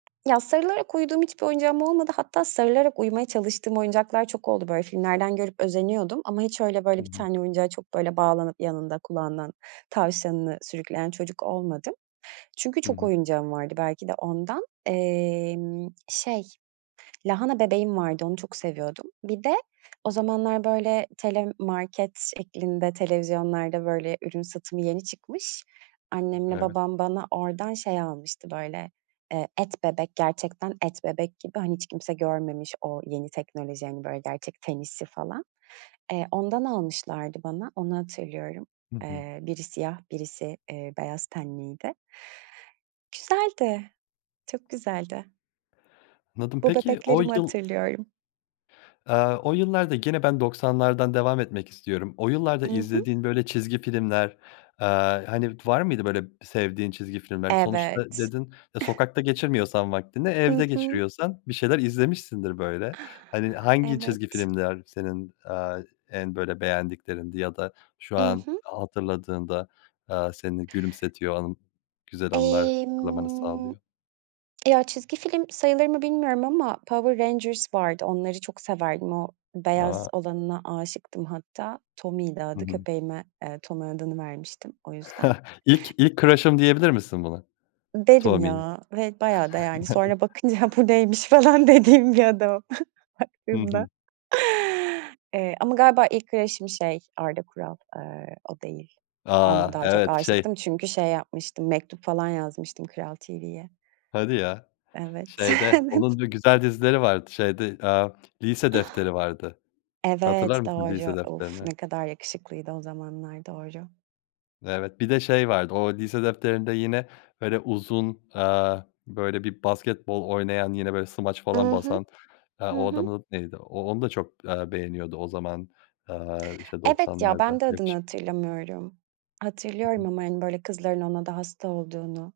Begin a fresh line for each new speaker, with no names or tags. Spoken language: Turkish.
Ya sarılarak uyuduğum hiçbir oyuncağım olmadı. Hatta sarılarak uyumaya çalıştığım oyuncaklar çok oldu. Böyle, filmlerden görüp özeniyordum ama hiç öyle
Hı
böyle bir
hı.
tane oyuncağa çok böyle bağlanıp yanında kulağından tavşanını sürükleyen çocuk olmadım. Çünkü
Hı
çok
hı.
oyuncağım vardı belki de ondan. Emm, şey, lahana bebeğim vardı, onu çok seviyordum. Bir de, o zamanlar böyle telemarket şeklinde televizyonlarda böyle ürün satımı yeni çıkmış, annemle
Evet.
babam bana oradan şey almıştı böyle, eee, et bebek gerçekten et bebek gibi hani hiç kimse görmemiş o yeni teknoloji hani, böyle gerçek ten hissi falan. Eee, ondan almışlardı bana, onu hatırlıyorum.
Hı hı.
Eee, biri siyah birisi, eee, beyaz tenliydi. Güzeldi, çok güzeldi.
Anladım,
Bu
peki o
bebeklerimi
yıl
hatırlıyorum.
Eee, o yıllarda gene ben doksanlardan devam etmek istiyorum. O yıllarda
Hı hı.
izlediğin böyle çizgi filmler, eee, hani, d var mıydı böyle sevdiğin çizgi filmler? Sonuçta
Evet.
dedin, e, sokakta geçirmiyorsan vaktini
Hı
evde
hı.
geçiriyorsan bir şeyler izlemişsindir böyle. Hani, hangi çizgi
Evet.
filmler senin, eee, en böyle beğendiklerindi ya da şu
Hı
an
hı.
hatırladığında, eee, seni gülümsetiyor o an güzel anılar hatırlamanı
Emm,
sağlıyor?
ya, çizgi film sayılır mı bilmiyorum ama Power Rangers vardı, onları çok severdim. O beyaz
A!
olanına aşıktım hatta Tommy'ydi
Hı
adı
hı.
köpeğime, eee, Tommy adını vermiştim o yüzden.
İlk ilk crush'ım diyebilir misin buna,
Derim
Tommy'e?
ya ve bayağı da yani sonra bakınca bu neymiş falan dediğim bir adam
Hı
baktığımda,
hı.
eee, ama galiba ilk crush'ım şey Arda Kural, eee, o değil. Ona
A,
daha çok
evet şey
aşıktım çünkü şey yapmıştım mektup falan yazmıştım Kral TV'ye.
Hadi ya.
Evet.
Şeyde
Evet.
onun dü güzel dizileri vardı şeyde, eee, Lise Defteri vardı hatırlar
Evet
mısın Lise
doğru, uf
Defteri'ni?
ne kadar yakışıklıydı o zamanlar doğru.
Evet bir de şey vardı o Lise Defteri'nde yine böyle uzun, eee, böyle bir basketbol oynayan yine böyle smaç falan
Hı hı,
basan, eee,
hı
o
hı.
adamın neydi o onu da çok, eee, beğeniyordu o zaman, eee, işte
Evet ya,
doksanlarda
ben de adını
yakışık
hatırlamıyorum,
Hı
hatırlıyorum
hı.
ama hani böyle kızların ona da hasta olduğunu.